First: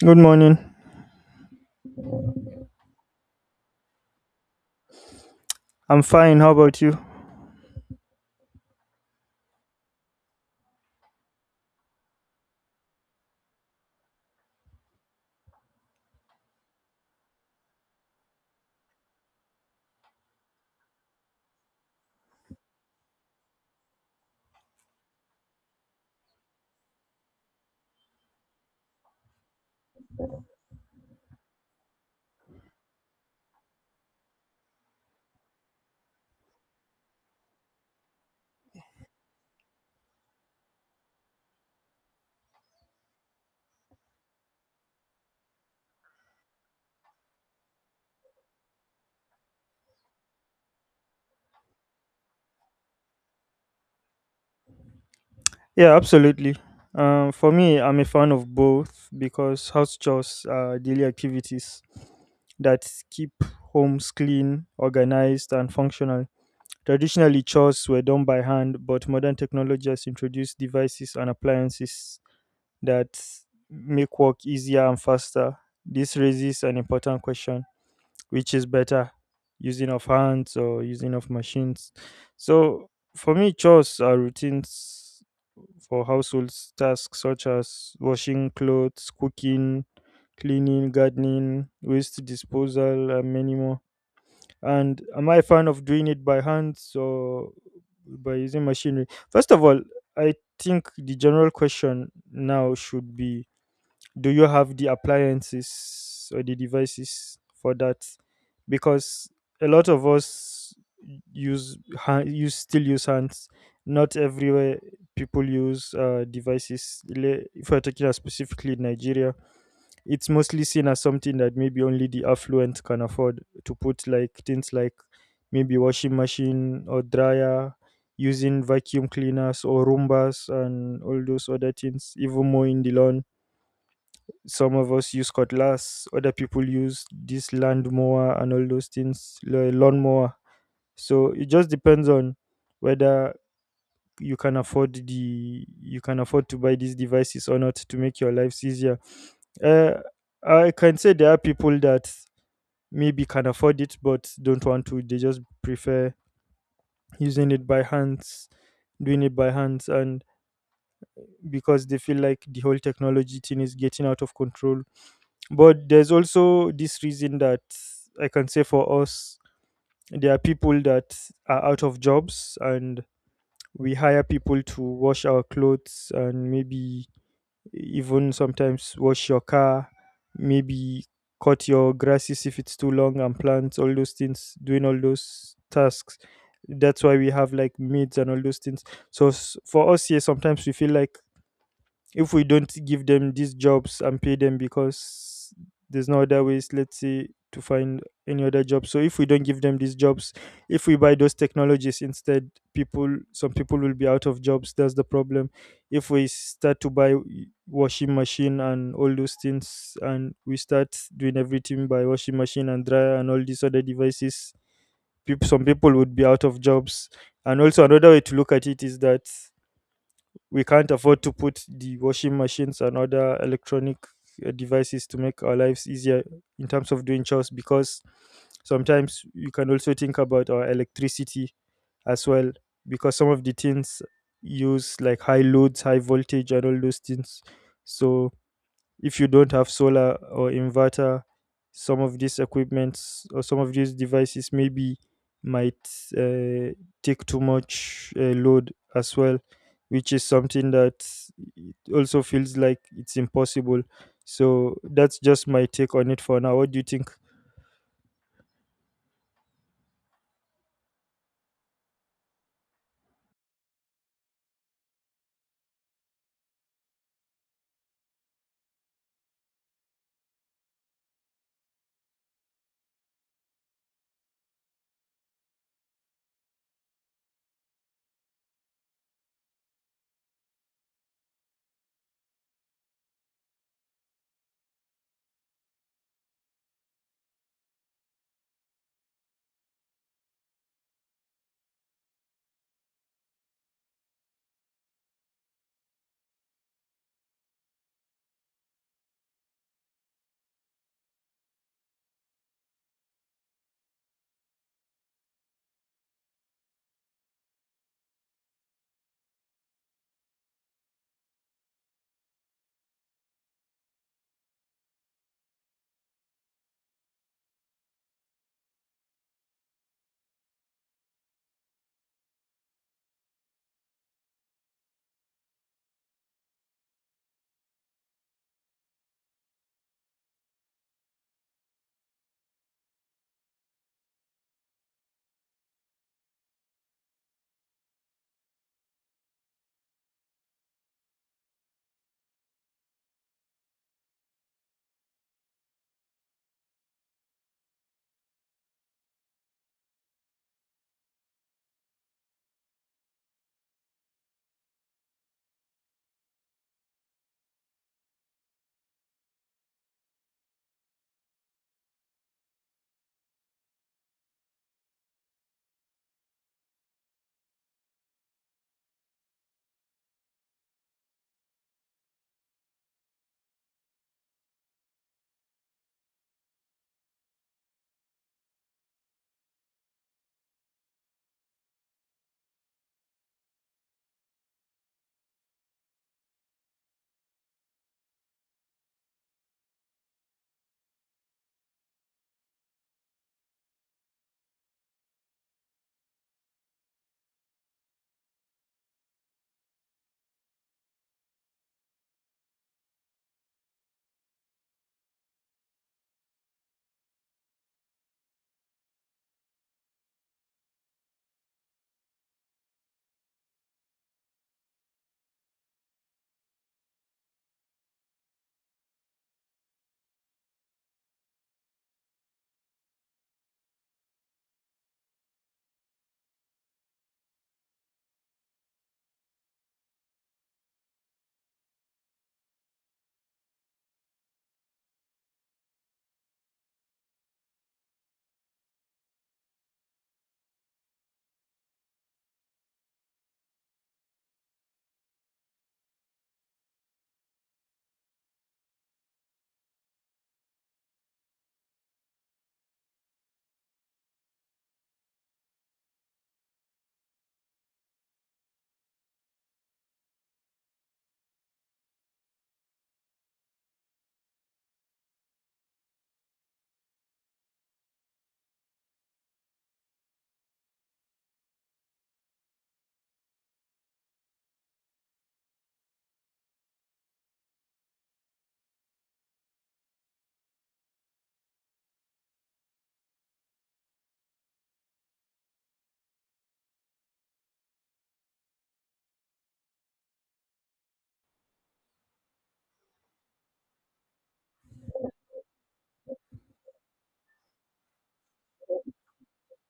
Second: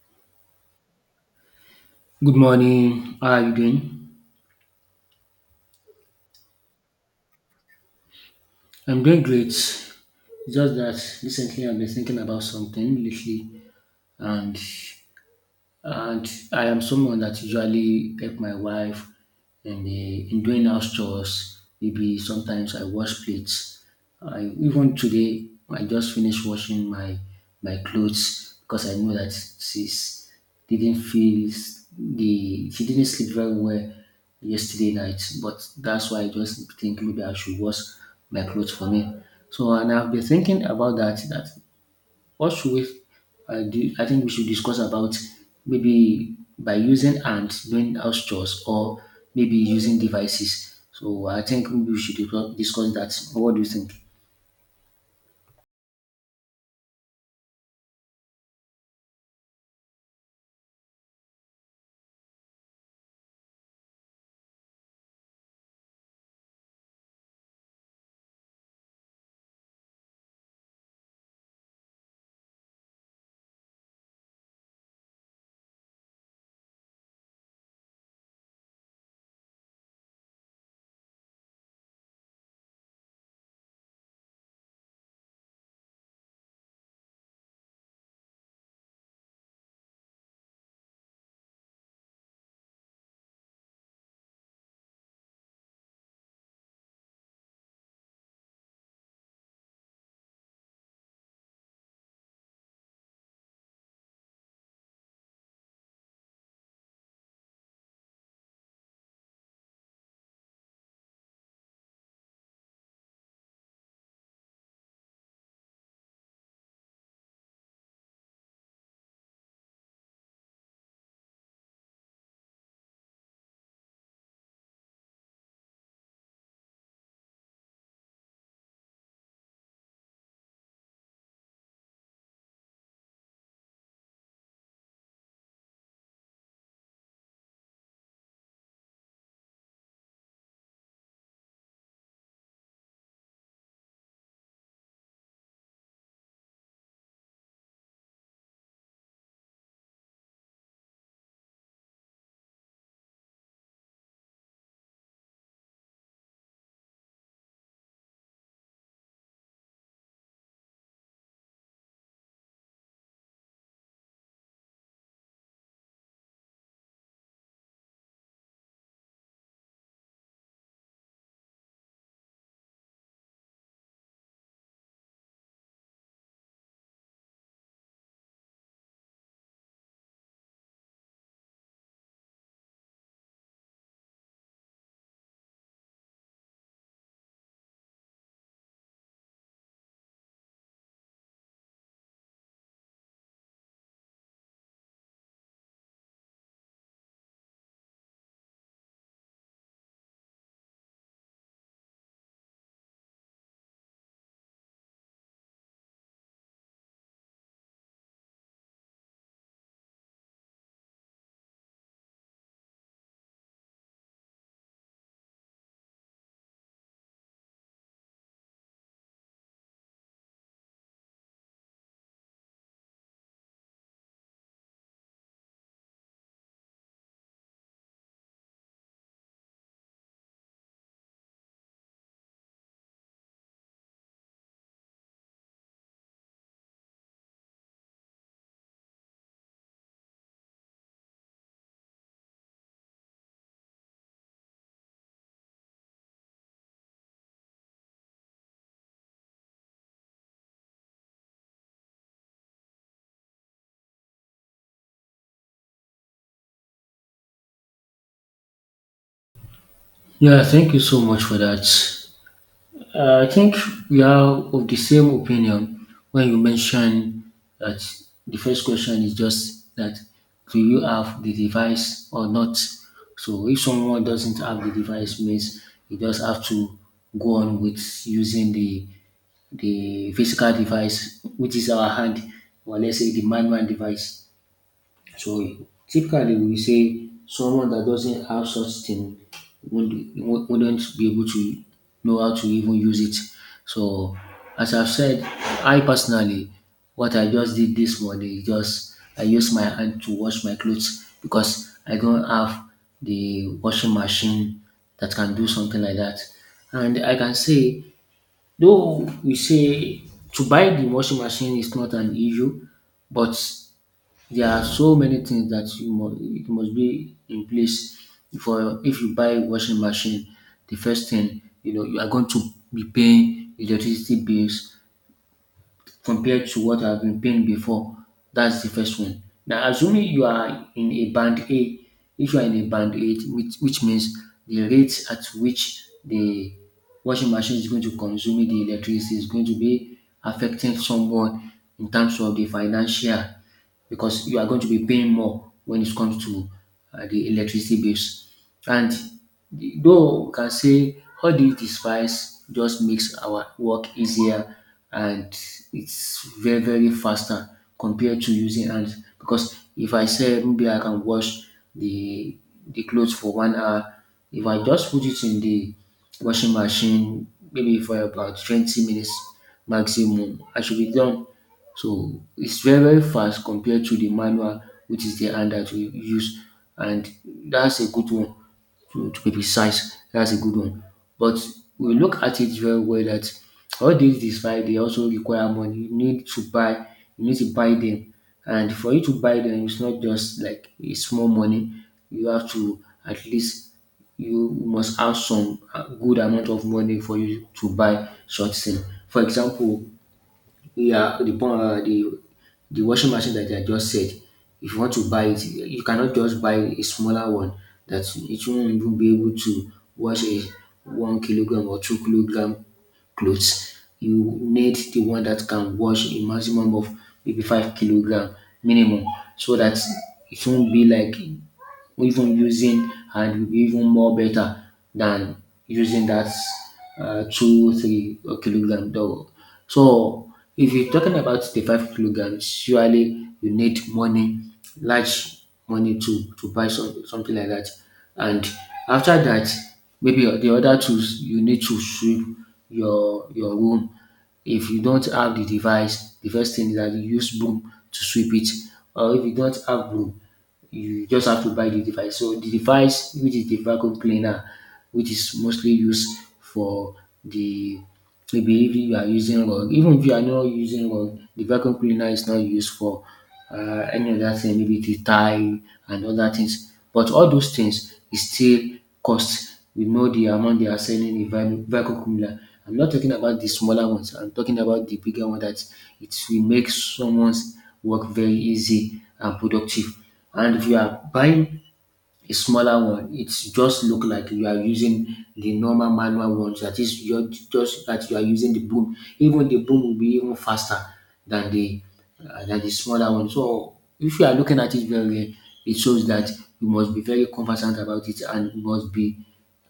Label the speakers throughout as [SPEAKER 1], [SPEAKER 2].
[SPEAKER 1] Good morning.
[SPEAKER 2] Good morning. How are you doing?
[SPEAKER 1] I'm fine. How about you?
[SPEAKER 2] I'm doing great. It's just that recently I've been thinking about something lately, and and I am someone that usually help my wife in doing house chores. Maybe sometimes I wash plates. I even today I just finished washing my clothes because I know that she's didn't feel s- the she didn't sleep very well yesterday night. But that's why I just think maybe I should wash my clothes for me. So and I've been thinking about that what should we do? I think we should discuss about maybe by using hands doing house chores or maybe using devices. So I think maybe we should discuss that. What do you think?
[SPEAKER 1] Yeah, absolutely. For me, I'm a fan of both because house chores are daily activities that keep homes clean, organized, and functional. Traditionally, chores were done by hand, but modern technology has introduced devices and appliances that make work easier and faster. This raises an important question: which is better, using of hands or using of machines? So for me, chores are routines for household tasks such as washing clothes, cooking, cleaning, gardening, waste disposal, and many more. And am I a fan of doing it by hands or by using machinery? First of all, I think the general question now should be, do you have the appliances or the devices for that? Because a lot of us use hand, use still use hands. Not everywhere people use devices. If we're talking about specifically in nigeria, it's mostly seen as something that maybe only the affluent can afford to put, like things like maybe washing machine or dryer, using vacuum cleaners or roombas and all those other things, even more in the lawn. Some of us use cutlass, other people use this lawnmower and all those things, lawnmower. So it just depends on whether you can afford the you can afford to buy these devices or not, to make your lives easier. Uh, I can say there are people that maybe can afford it but don't want to. They just prefer using it by hands, doing it by hands, and because they feel like the whole technology thing is getting out of control. But there's also this reason that I can say for us, there are people that are out of jobs, and we hire people to wash our clothes and maybe even sometimes wash your car, maybe cut your grasses if it's too long and plants, all those things, doing all those tasks. That's why we have like maids and all those things. So for us here, sometimes we feel like if we don't give them these jobs and pay them, because there's no other ways, let's say, to find any other job. So if we don't give them these jobs, if we buy those technologies instead, people some people will be out of jobs. That's the problem. If we start to buy washing machine and all those things, and we start doing everything by washing machine and dryer and all these other devices, people some people would be out of jobs. And also another way to look at it is that we can't afford to put the washing machines and other electronic devices to make our lives easier in terms of doing chores, because sometimes you can also think about our electricity as well, because some of the things use like high loads, high voltage, and all those things. So if you don't have solar or inverter, some of these equipments or some of these devices maybe might uh, take too much load as well, which is something that also feels like it's impossible. So that's just my take on it for now. What do you think?
[SPEAKER 2] Yeah, thank you so much for that. I think we are of the same opinion when you mention that the first question is just that, do you have the device or not? So if someone doesn't have the device means you just have to go on with using the physical device, which is our hand, or let's say the manual device. So typically we say someone that doesn't have such thing wouldn't, wouldn't be able to know how to even use it. So as I've said, I personally, what I just did this morning is just I use my hand to wash my clothes because I don't have the washing machine that can do something like that. And I can say, though we say to buy the washing machine is not an issue, but there are so many things that it must be in place before if you buy washing machine. The first thing, you know, you are going to be paying electricity bills compared to what I've been paying before. That's the first one. Now, assuming you are in a band A, if you are in a band A, which means the rate at which the washing machine is going to consume the electricity is going to be affecting someone in terms of the financial, because you are going to be paying more when it comes to the electricity bills. And Though we can say all dis device just makes our work easier and it's very faster compared to using hands, because if I say maybe I can wash the the clothes for 1 hour, if I just put it in the washing machine maybe for about 20 minutes maximum, I should be done. So it's very very fast compared to the manual, which is the hand that we use, and that's a good one to be precise. That's a good one. But we look at it very well that all these despite they also require money. You need to buy them. And for you to buy them, it's not just like a small money. You have to at least you must have some good amount of money for you to buy such thing. For example, yeah, the, pon- the washing machine that I just said, if you want to buy it, you cannot just buy a smaller one that it won't even be able to wash a 1 kilogram or 2 kilogram clothes. You need the one that can wash a maximum of maybe 5 kilogram minimum so that it won't be like even using and will be even more better than using that 2 3 kilogram dog. So if you're talking about the 5 kilograms, surely you need money, large money to buy some, something like that. And after that, maybe the other tools you need to sweep your room. If you don't have the device, the first thing is that you use broom to sweep it. Or if you don't have broom, you just have to buy the device. So the device, which is the vacuum cleaner, which is mostly used for the, maybe if you are using rug, even if you are not using rug, the vacuum cleaner is not used for any other thing, maybe the tie and other things. But all those things is still cost. We know the amount they are selling in vacuum cooler. I'm not talking about the smaller ones. I'm talking about the bigger one that it will make someone's work very easy and productive. And if you are buying a smaller one, it just look like you are using the normal manual ones. That is, you're just that you are using the boom. Even the boom will be even faster than the than the smaller one. So if you are looking at it very well, it shows that you must be very conversant about it and you must be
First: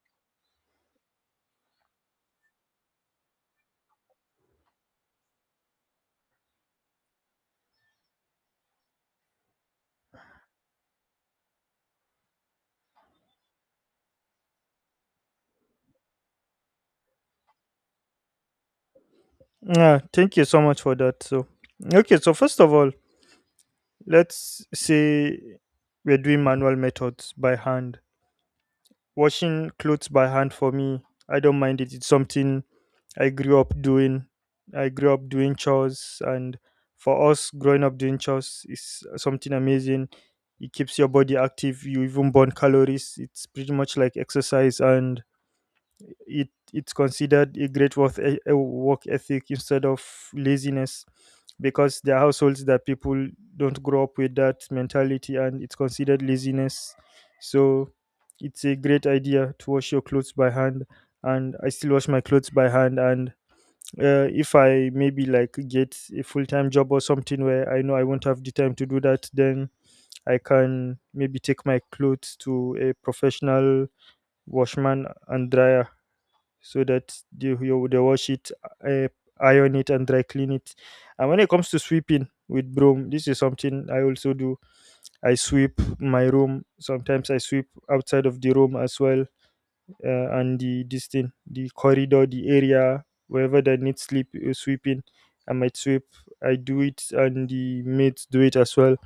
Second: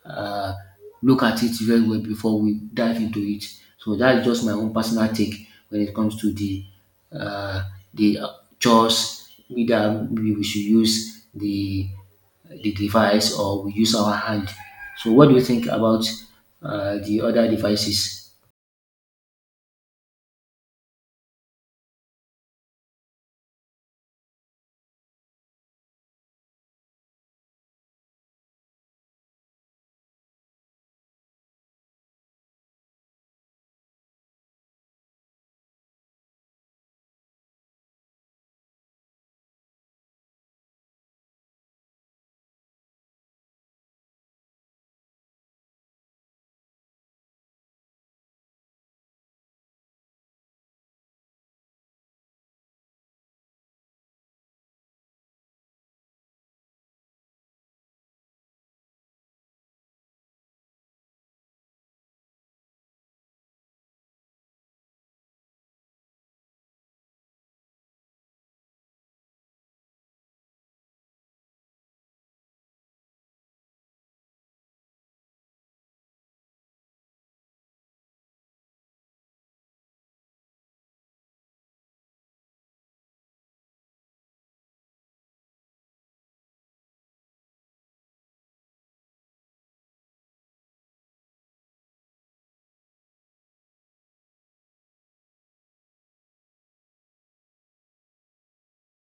[SPEAKER 2] uh, look at it very well before we dive into it. So that's just my own personal take when it comes to the uh, the uh, chores, either we should use the device or we use our hand. So what do you think about the other devices?
[SPEAKER 1] Yeah, thank you so much for that. So okay, so first of all, let's say we're doing manual methods by hand. Washing clothes by hand for me, I don't mind it. It's something I grew up doing. I grew up doing chores, and for us, growing up doing chores is something amazing. It keeps your body active. You even burn calories. It's pretty much like exercise, and it's considered a great work, work ethic instead of laziness, because there are households that people don't grow up with that mentality, and it's considered laziness. So it's a great idea to wash your clothes by hand, and I still wash my clothes by hand. And if I maybe like get a full-time job or something where I know I won't have the time to do that, then I can maybe take my clothes to a professional washman and dryer, so that they wash it, uh, iron it, and dry clean it. And when it comes to sweeping with broom, this is something I also do. I sweep my room. Sometimes I sweep outside of the room as well, and the this thing, the corridor, the area, wherever that needs sleep sweeping. I might sweep. I do it, and the mates do it as well.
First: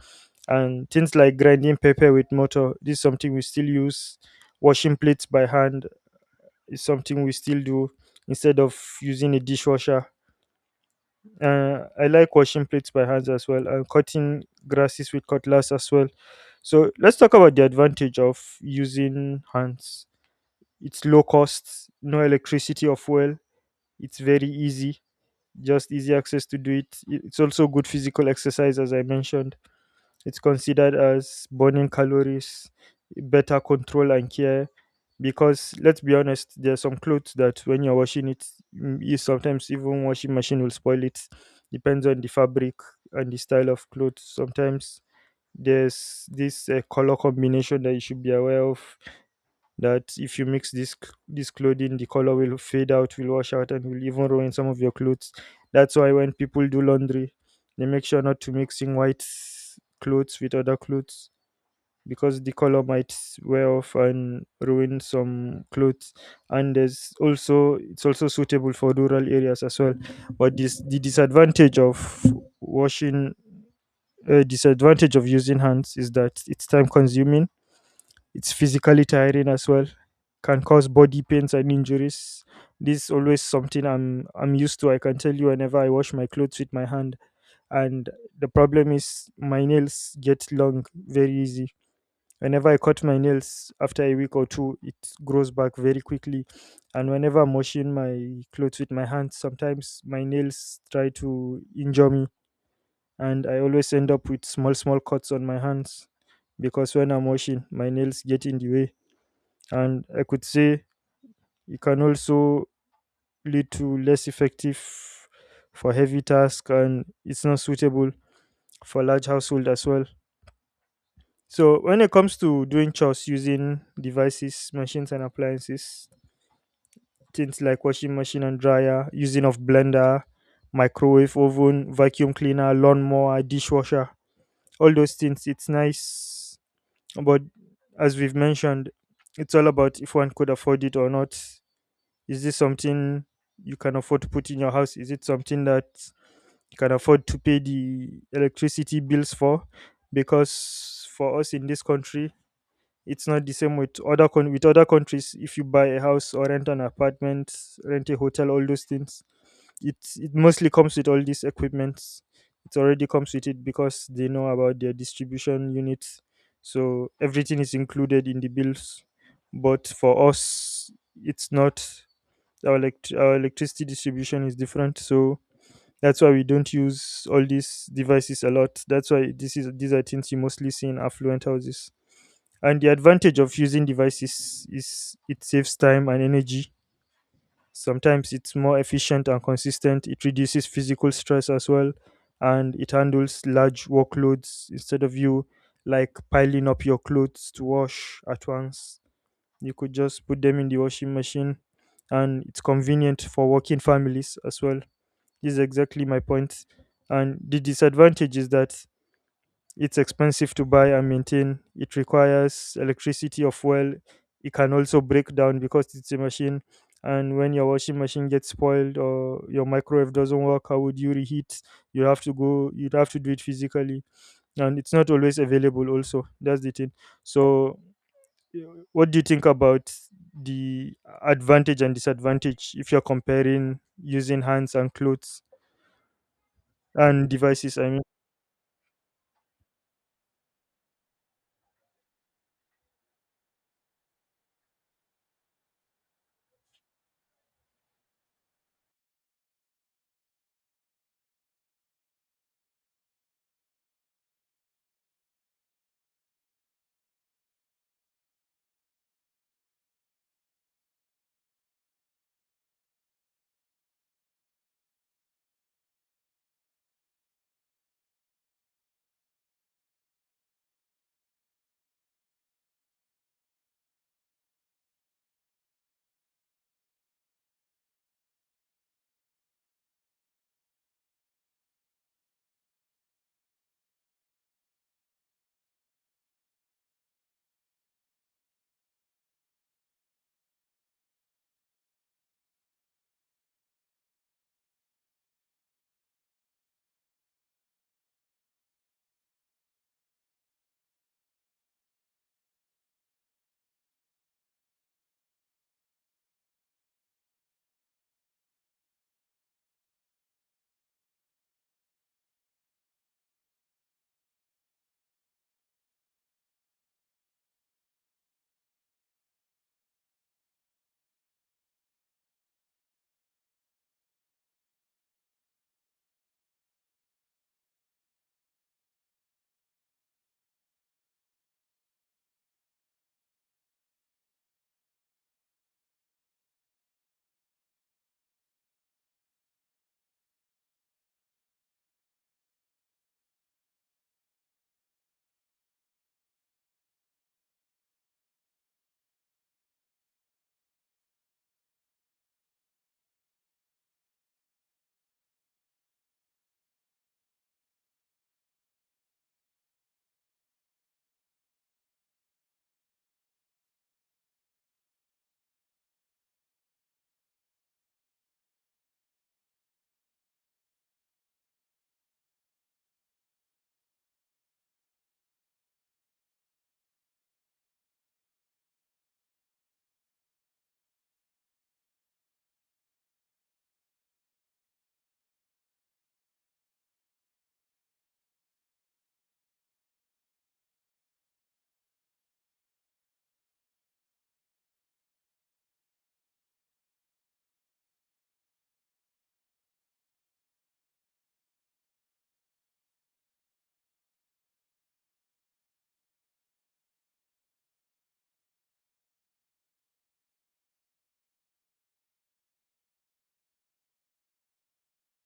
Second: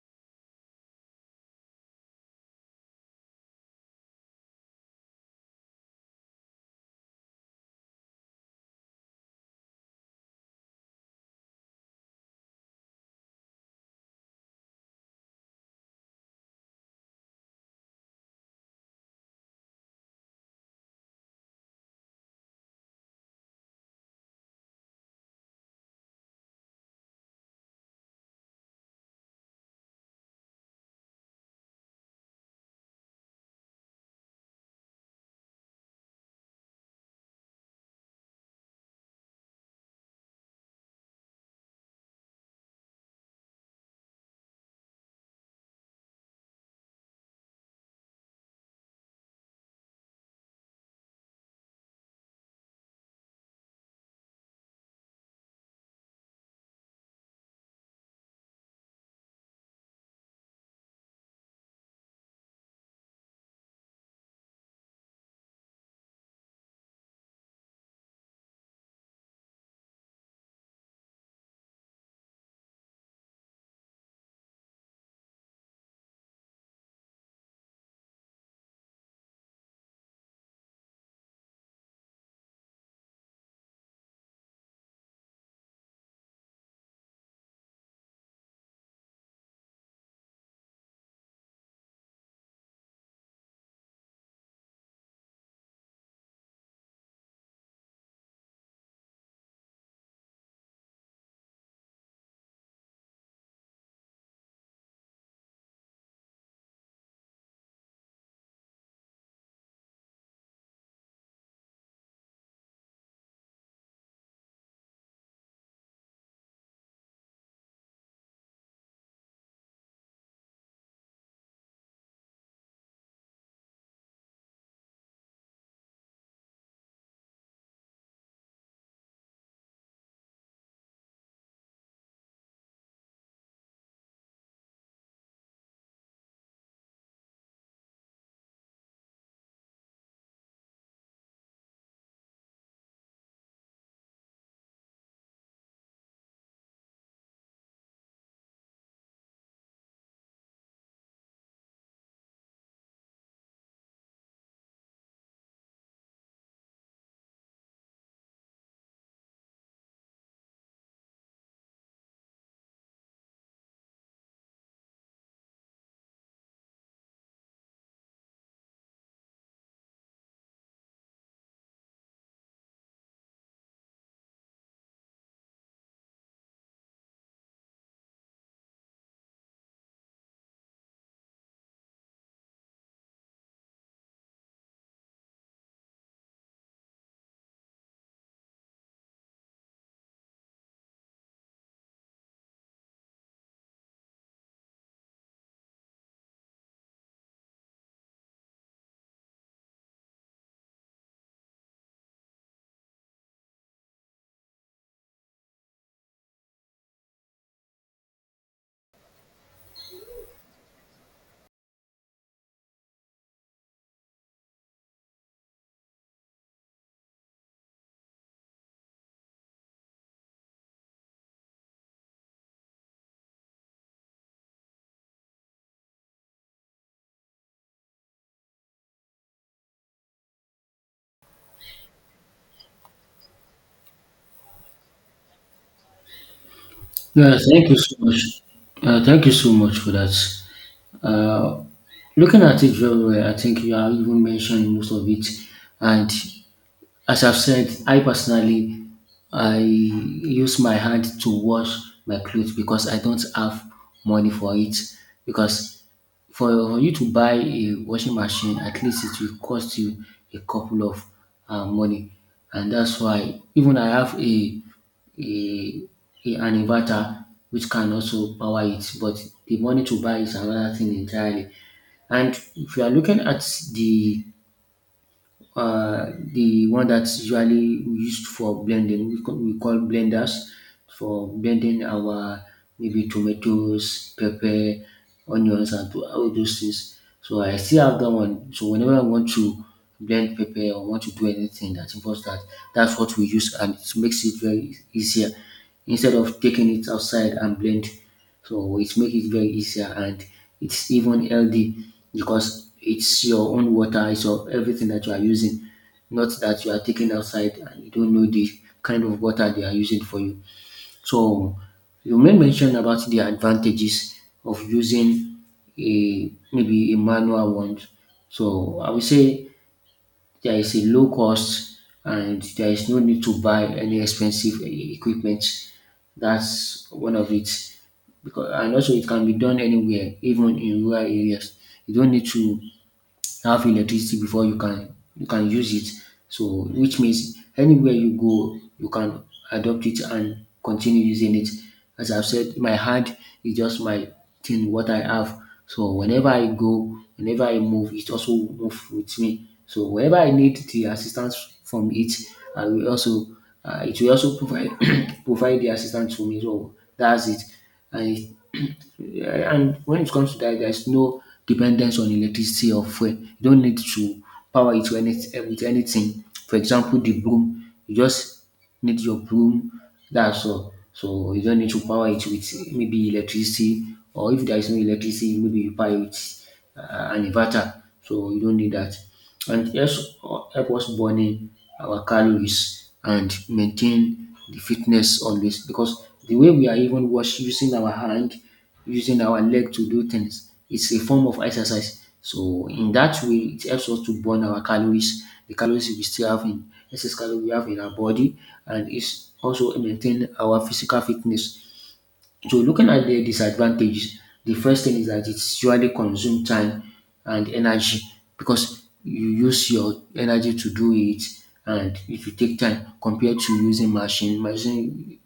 [SPEAKER 1] And things like grinding pepper with motor. This is something we still use. Washing plates by hand is something we still do instead of using a dishwasher. I like washing plates by hands as well, and cutting grasses with cutlass as well. So let's talk about the advantage of using hands. It's low cost, no electricity or fuel. It's very easy, just easy access to do it. It's also good physical exercise. As I mentioned, it's considered as burning calories, better control and care. Because let's be honest, there are some clothes that when you're washing it, you sometimes, even washing machine will spoil it. Depends on the fabric and the style of clothes. Sometimes there's this color combination that you should be aware of, that if you mix this clothing, the color will fade out, will wash out, and will even ruin some of your clothes. That's why when people do laundry, they make sure not to mixing white clothes with other clothes, because the color might wear off and ruin some clothes. And there's also it's also suitable for rural areas as well. But this the washing disadvantage of using hands is that it's time consuming, it's physically tiring as well. Can cause body pains and injuries. This is always something I'm used to. I can tell you, whenever I wash my clothes with my hand. And the problem is my nails get long very easy. Whenever I cut my nails after a week or two, it grows back very quickly. And whenever I'm washing my clothes with my hands, sometimes my nails try to injure me. And I always end up with small, small cuts on my hands, because when I'm washing, my nails get in the way. And I could say it can also lead to less effective for heavy tasks, and it's not suitable for large household as well. So when it comes to doing chores using devices, machines and appliances, things like washing machine and dryer, using of blender, microwave oven, vacuum cleaner, lawnmower, dishwasher, all those things, it's nice. But as we've mentioned, it's all about if one could afford it or not. Is this something you can afford to put in your house? Is it something that you can afford to pay the electricity bills for? Because for us in this country, it's not the same with with other countries. If you buy a house or rent an apartment, rent a hotel, all those things, it mostly comes with all these equipments. It already comes with it because they know about their distribution units, so everything is included in the bills. But for us, it's not our, our electricity distribution is different. So that's why we don't use all these devices a lot. That's why this is these are things you mostly see in affluent houses. And the advantage of using devices is it saves time and energy. Sometimes it's more efficient and consistent. It reduces physical stress as well, and it handles large workloads. Instead of you like piling up your clothes to wash at once, you could just put them in the washing machine, and it's convenient for working families as well. This is exactly my point. And the disadvantage is that it's expensive to buy and maintain. It requires electricity of well. It can also break down because it's a machine. And when your washing machine gets spoiled or your microwave doesn't work, how would you reheat? You have to go. You'd have to do it physically, and it's not always available. Also, that's the thing. So what do you think about the advantage and disadvantage if you're comparing using hands and clothes and
[SPEAKER 2] Yeah, thank you
[SPEAKER 1] devices? I
[SPEAKER 2] so
[SPEAKER 1] mean,
[SPEAKER 2] much. Thank you so much for that. Uh, looking at it very well, I think you have even mentioned most of it. And as I've said, I personally I use my hand to wash my clothes because I don't have money for it. Because for you to buy a washing machine, at least it will cost you a couple of money, and that's why even I have a, a an inverter which can also power it, but the money to buy is another thing entirely. And if you are looking at the the one that's usually used for blending. We call blenders for blending our maybe tomatoes, pepper, onions, and all those things. So I still have that one. So whenever I want to blend pepper or want to do anything that involves that, that's what we use, and it makes it easier instead of taking it outside and blend. So it makes it very easier and it's even healthy because it's your own water, it's your everything that you are using, not that you are taking outside and you don't know the kind of water they are using for you. So you may mention about the advantages of using a maybe a manual one. So I would say there is a low cost and there is no need to buy any expensive equipment. That's one of it. Because and also it can be done anywhere, even in rural areas. You don't need to have electricity before you can use it. So which means anywhere you go, you can adopt it and continue using it. As I've said, my hand is just my thing, what I have. So whenever I go, whenever I move, it also move with me. So whenever I need the assistance from it, I will also it will also provide provide the assistance to me. So that's it. And it, yeah, and when it comes to that, there's no dependence on electricity or fuel. You don't need to power it with with anything. For example, the broom, you just need your broom. That's all. So you don't need to power it with maybe electricity, or if there is no electricity, maybe you power it with an inverter. So you don't need that. And yes, help us burning our calories and maintain the fitness always, because the way we are even wash using our hand, using our leg to do things, it's a form of exercise. So in that way, it helps us to burn our calories, the calories we still have in excess calories we have in our body, and it's also maintain our physical fitness. So looking at the disadvantages, the first thing is that it surely consume time and energy, because you use your energy to do it and it will take time compared to using machine. Machine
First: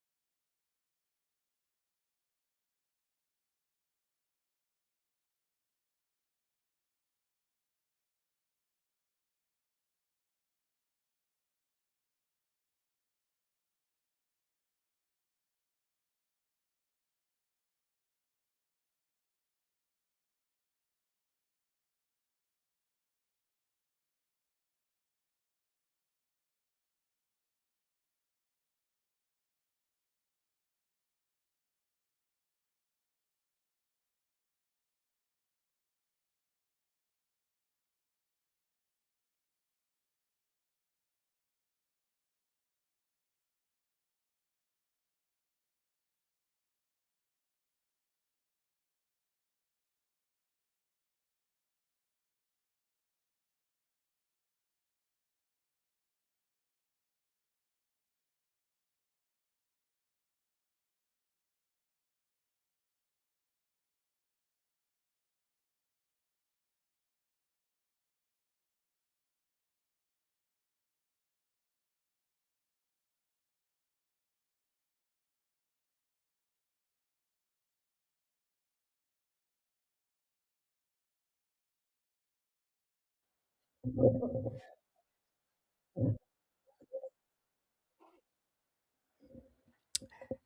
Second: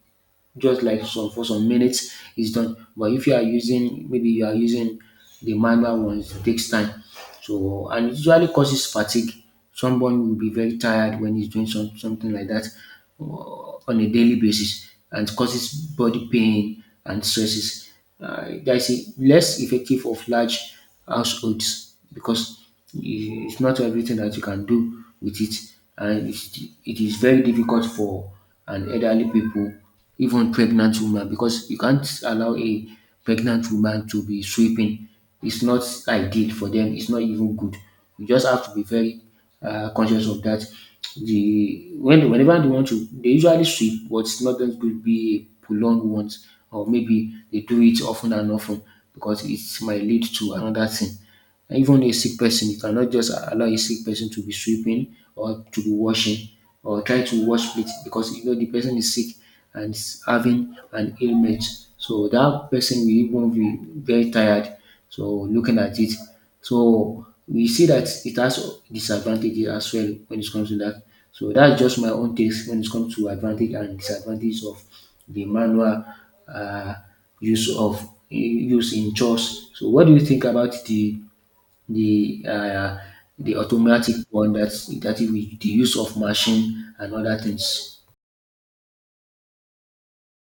[SPEAKER 2] just like some for some minutes it's done. But if you are using maybe you are using the manual ones, it takes time. So and it usually causes fatigue. Someone will be very tired when he's doing something like that on a daily basis, and it causes body pain and stresses. That's it. Less effective of large households because it's not everything that you can do with it, and it's, it is very difficult for an elderly people, even pregnant woman, because you can't allow a pregnant woman to be sweeping. It's not ideal for them. It's not even good. You just have to be very conscious of that. The when whenever they want to, they usually sweep, but it's not going to be a prolonged one, or maybe they do it often and often, because it might lead to another thing. Even a sick person, you cannot just allow a sick person to be sweeping or to be washing or try to wash plates because you know the person is sick and is having an ailment. So that person will even be very tired. So looking at it, so we see that it has disadvantages as well when it comes to that. So that's just my own takes when it comes to advantage and disadvantage of the manual uh, use in chores. So what do you think about the uh, the automatic one that is with the use of machine and other things?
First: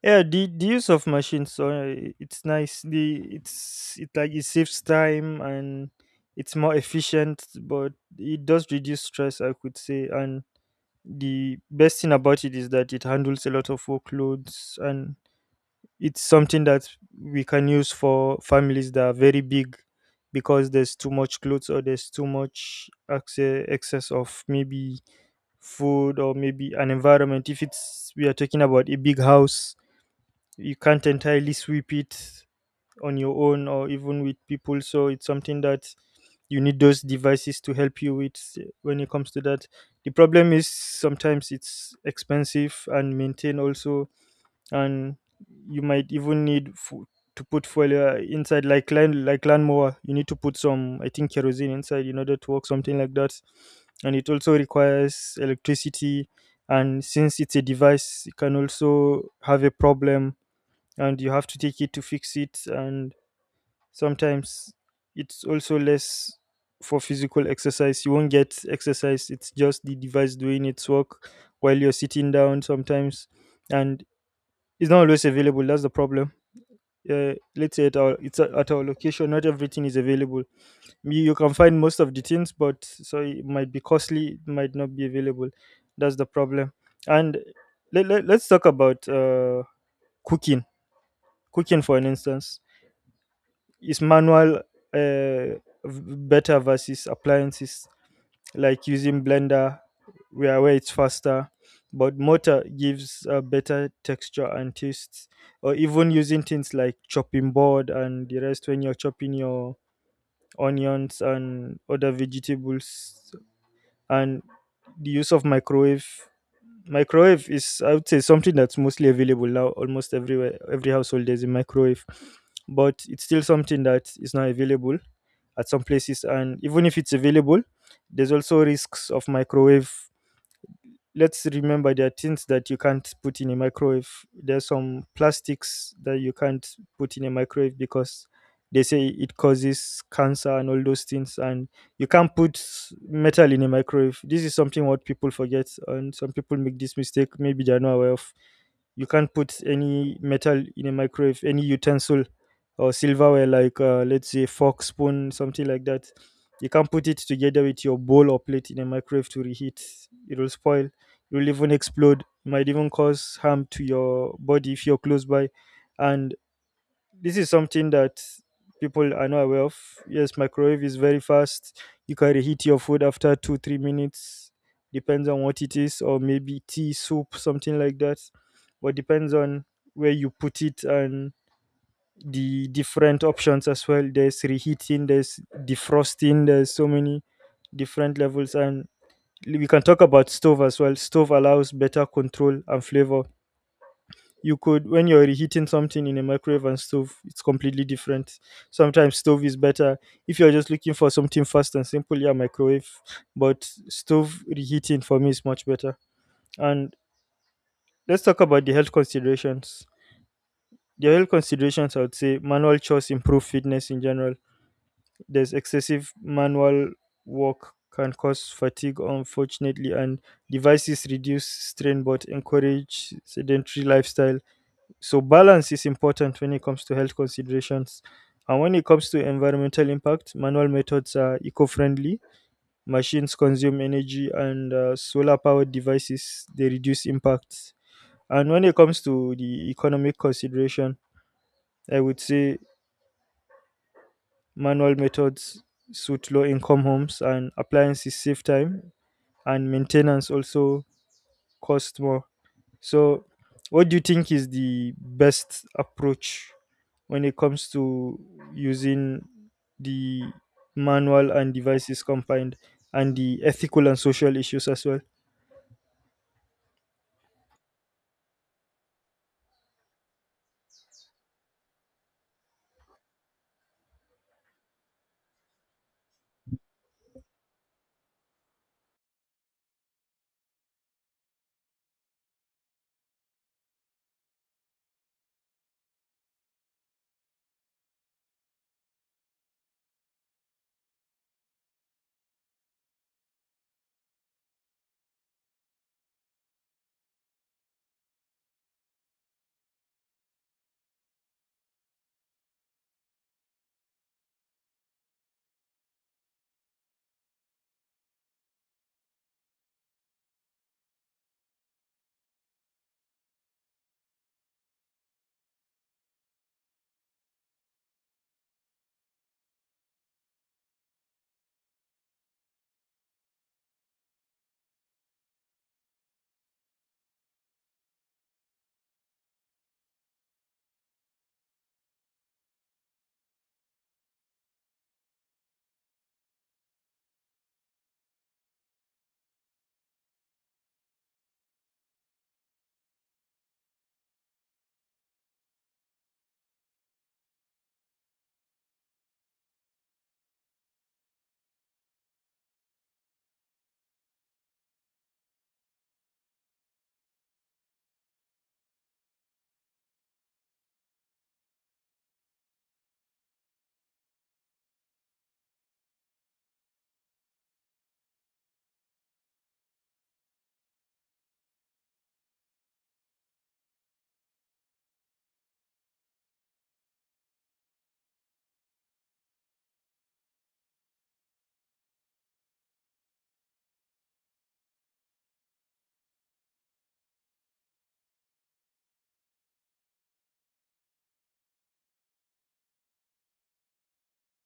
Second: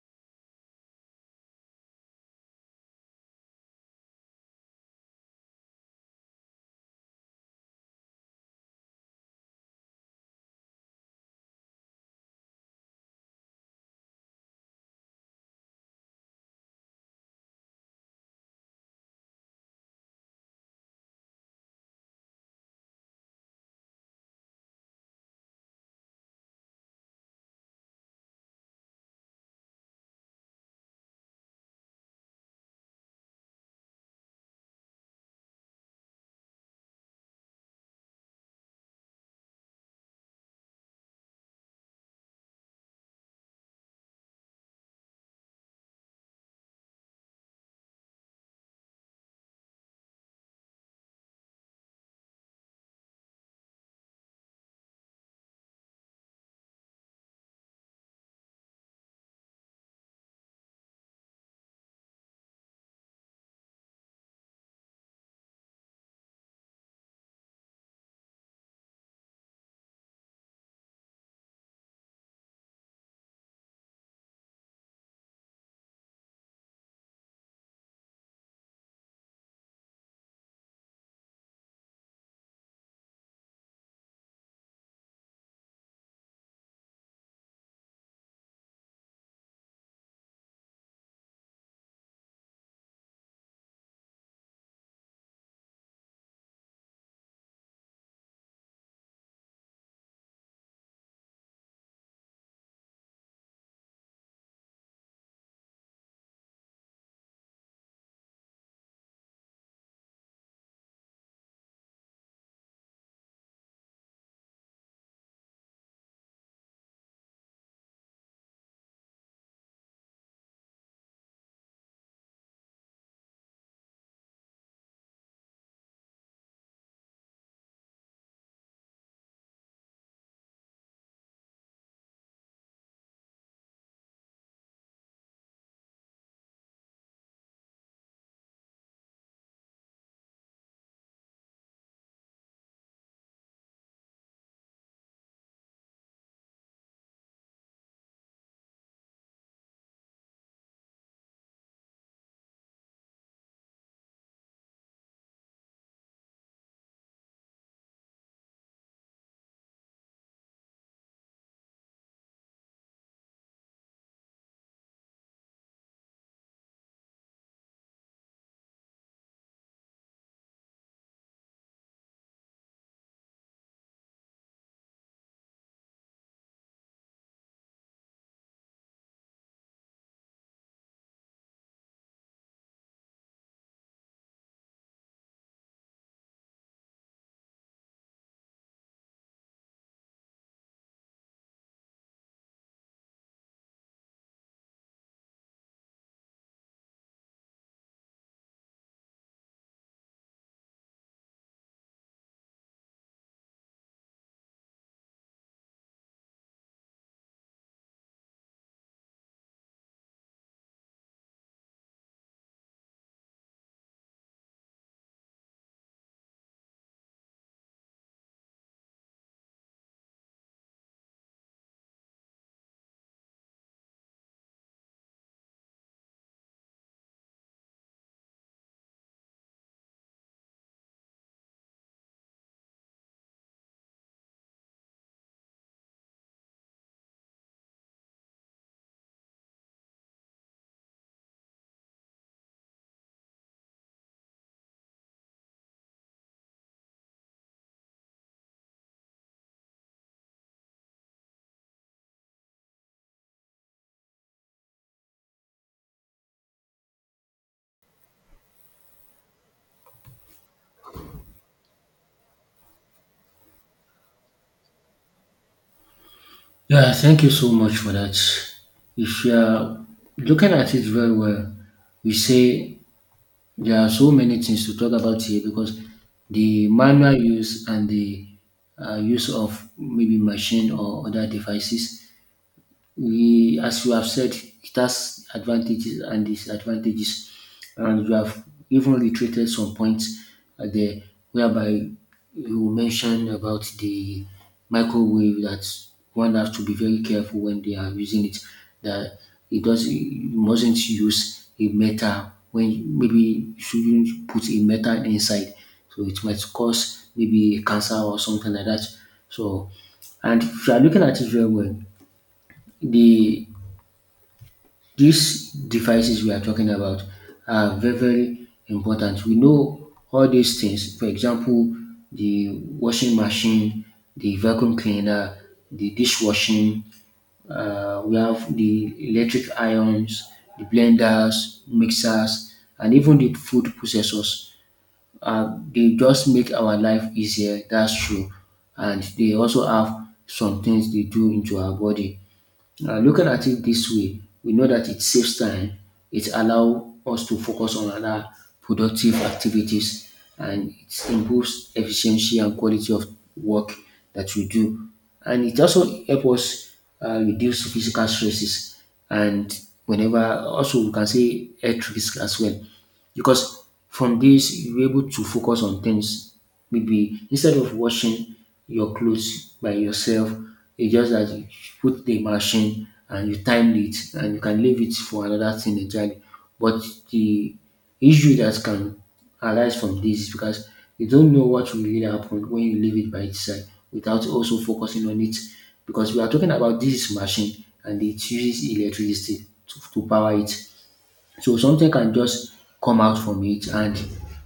[SPEAKER 1] yeah, the use of machines, so it's nice. The it's it like, it saves time, and it's more efficient, but it does reduce stress, I could say. And the best thing about it is that it handles a lot of workloads, and it's something that we can use for families that are very big, because there's too much clothes, or there's too much excess of maybe food, or maybe an environment if it's we are talking about a big house. You can't entirely sweep it on your own or even with people, so it's something that you need those devices to help you with when it comes to that. The problem is sometimes it's expensive and maintain also. And you might even need to put fuel inside, like land like lawnmower, you need to put some, I think, kerosene inside in order to work, something like that. And it also requires electricity. And since it's a device, it can also have a problem, and you have to take it to fix it. And sometimes it's also less for physical exercise, you won't get exercise, it's just the device doing its work while you're sitting down sometimes. And it's not always available. That's the problem. Let's say at our location, not everything is available. You can find most of the things, but so it might be costly. It might not be available. That's the problem. And let's talk about cooking. Cooking, for an instance, is manual v- better versus appliances. Like using blender, where it's faster, but motor gives a better texture and taste. Or even using things like chopping board and the rest when you're chopping your onions and other vegetables. And the use of Microwave is, I would say, something that's mostly available now, almost everywhere, every household there's a microwave. But it's still something that is not available at some places. And even if it's available, there's also risks of microwave. Let's remember there are things that you can't put in a microwave. There's some plastics that you can't put in a microwave because they say it causes cancer and all those things. And you can't put metal in a microwave. This is something what people forget, and some people make this mistake. Maybe they are not aware of. You can't put any metal in a microwave, any utensil or silverware, like let's say fork, spoon, something like that. You can't put it together with your bowl or plate in a microwave to reheat. It will spoil, it will even explode, it might even cause harm to your body if you're close by. And this is something that people are not aware of. Yes, microwave is very fast. You can reheat your food after two, 3 minutes, depends on what it is, or maybe tea, soup, something like that. But depends on where you put it and the different options as well. There's reheating, there's defrosting, there's so many different levels. And we can talk about stove as well. Stove allows better control and flavor. You could, when you're reheating something in a microwave and stove, it's completely different. Sometimes stove is better. If you're just looking for something fast and simple, yeah, microwave. But stove reheating for me is much better. And let's talk about the health considerations. The health considerations, I would say, manual chores improve fitness in general. There's excessive manual work can cause fatigue, unfortunately. And devices reduce strain but encourage sedentary lifestyle. So balance is important when it comes to health considerations. And when it comes to environmental impact, manual methods are eco-friendly. Machines consume energy, and solar-powered devices they reduce impacts. And when it comes to the economic consideration, I would say manual methods suit low-income homes, and appliances save time, and maintenance also cost more. So, what do you think is the best approach when it comes to using the manual and devices combined and the ethical and social issues as well?
[SPEAKER 2] Yeah, thank you so much for that. If you are looking at it very well, we say there are so many things to talk about here because the manual use and the use of maybe machine or other devices, we, as you have said, it has advantages and disadvantages. And you have even reiterated some points there, whereby you mentioned about the microwave, that one has to be very careful when they are using it, that it does you mustn't use a metal, when maybe you shouldn't put a metal inside. So it might cause maybe cancer or something like that. So, and if you are looking at it very well, the these devices we are talking about are very, very important. We know all these things, for example, the washing machine, the vacuum cleaner, the dishwashing, we have the electric irons, the blenders, mixers, and even the food processors. They just make our life easier, that's true. And they also have some things they do into our body. Looking at it this way, we know that it saves time. It allows us to focus on other productive activities, and it improves efficiency and quality of work that we do. And it also helps us reduce physical stresses and, whenever, also we can say health risk as well. Because from this you're able to focus on things. Maybe instead of washing your clothes by yourself, it's just that you put the machine and you time it, and you can leave it for another thing entirely. But the issue that can arise from this is because you don't know what will really happen when you leave it by itself without also focusing on it. Because we are talking about this machine and it uses electricity to power it. So something can just come out from it and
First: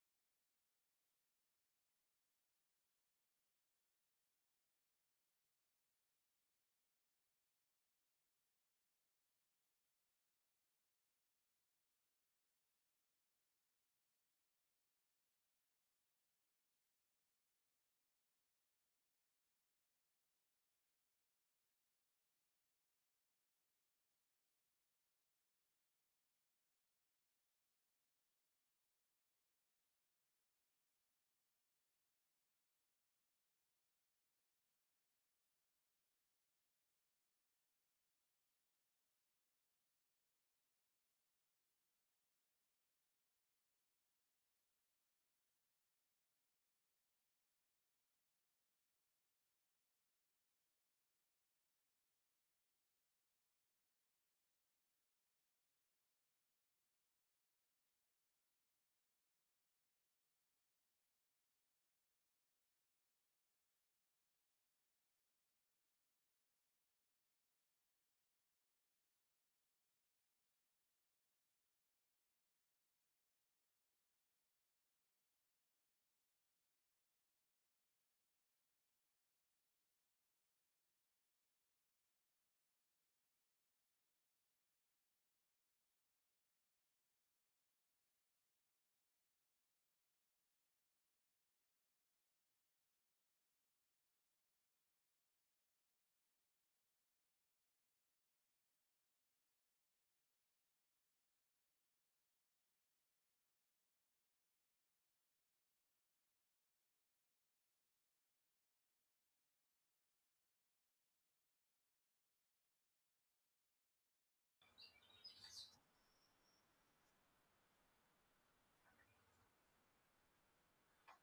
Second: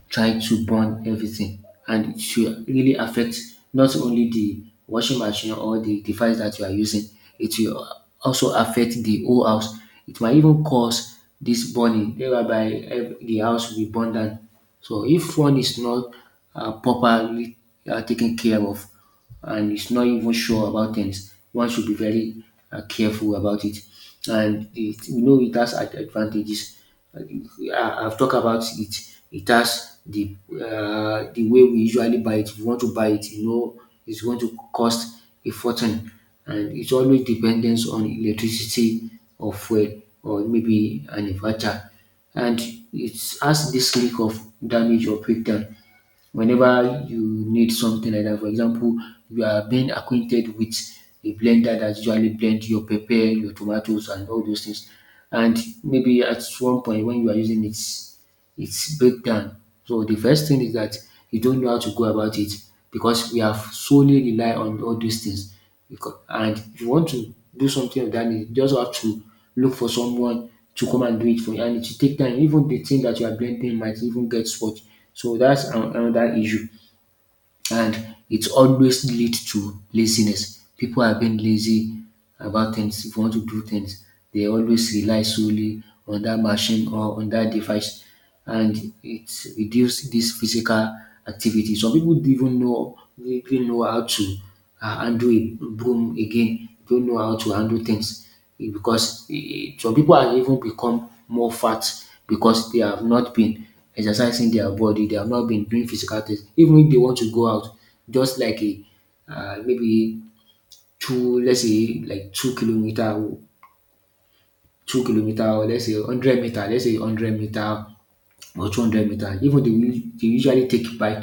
[SPEAKER 2] try to burn everything, and it should really affect not only the washing machine or the device that you are using, it will also affect the whole house. It might even cause this burning, whereby the house will be burned down. So if one is not properly taken care of, and it's not even sure about things, one should be very careful about it. And it has advantages. Uh, I've talked about it. It has the way we usually buy it. If you want to buy it, it's going to cost a fortune, and it's always dependence on electricity or fuel or maybe an inverter, and it has this risk of damage or breakdown whenever you need something like that. For example, you are being acquainted with a blender that usually blend your pepper, your tomatoes, and all those things. And maybe at one point when you are using it, it's break down. So the first thing is that you don't know how to go about it because we have solely rely on all these things. Becau and if you want to do something of that nature, you just have to look for someone to come and do it for you, and it will take time. Even the thing that you are blending might even get spoiled. So that's an another issue, and it always leads to laziness. People are being lazy about things. If you want to do things, they always rely solely on that machine or on that device, and it reduces this physical activity. Some people don't even know how to handle a broom again. Don't know how to handle things because some people have even become more fat because they have not been exercising their body, they have not been doing physical things. Even if they want to go out, just like a maybe two, let's say like two kilometer, or let's say 100 meter, let's say hundred meter or 200 meter. Even they usually take bike,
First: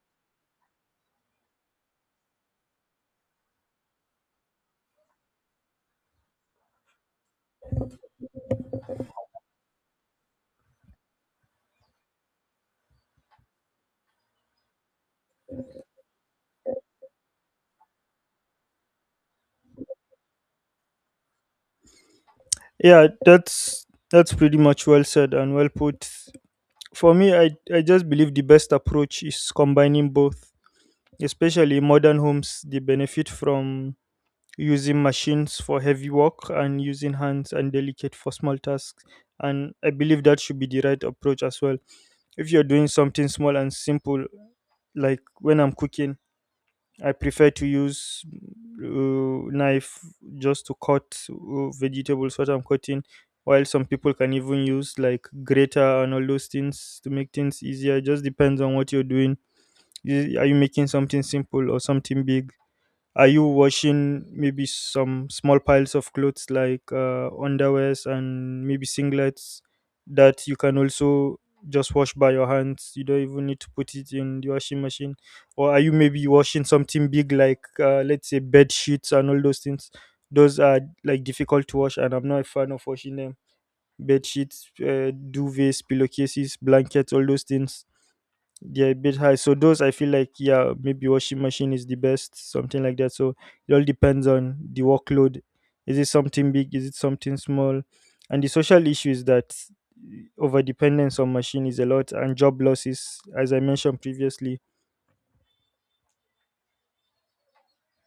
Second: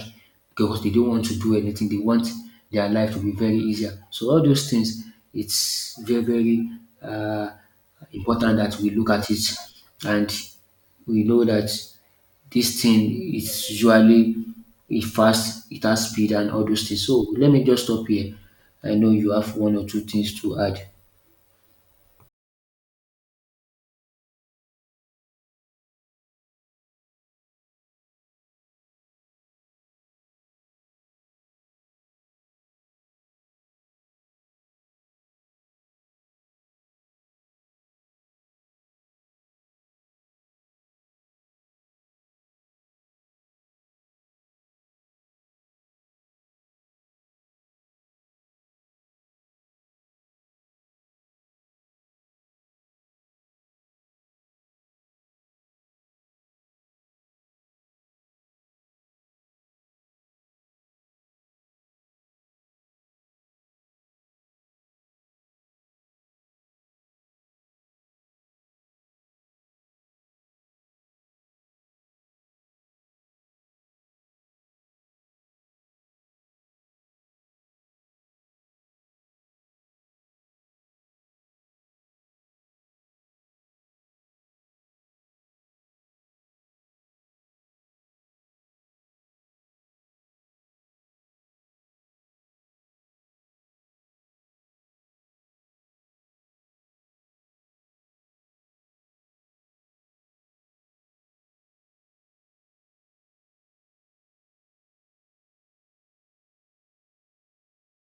[SPEAKER 2] because they don't want to do anything. They want their life to be very easier. So all those things, it's very, very uh, important that we look at it, and we know that this thing is usually it fast, it has speed, and all those things. So let me just stop here. I know you have one or two things to add.
[SPEAKER 1] Yeah, that's pretty much well said and well put. For me, I just believe the best approach is combining both, especially modern homes. They benefit from using machines for heavy work and using hands and delicate for small tasks. And I believe that should be the right approach as well. If you're doing something small and simple, like when I'm cooking, I prefer to use knife just to cut vegetables what I'm cutting. While some people can even use like grater and all those things to make things easier. It just depends on what you're doing. Are you making something simple or something big? Are you washing maybe some small piles of clothes, like underwears and maybe singlets that you can also just wash by your hands? You don't even need to put it in the washing machine. Or are you maybe washing something big, like let's say bed sheets and all those things? Those are like difficult to wash, and I'm not a fan of washing them. Bed sheets, duvets, pillowcases, blankets, all those things, they're a bit high. So those I feel like, yeah, maybe washing machine is the best, something like that. So it all depends on the workload. Is it something big? Is it something small? And the social issue is that over dependence on machine is a lot and job losses, as I mentioned previously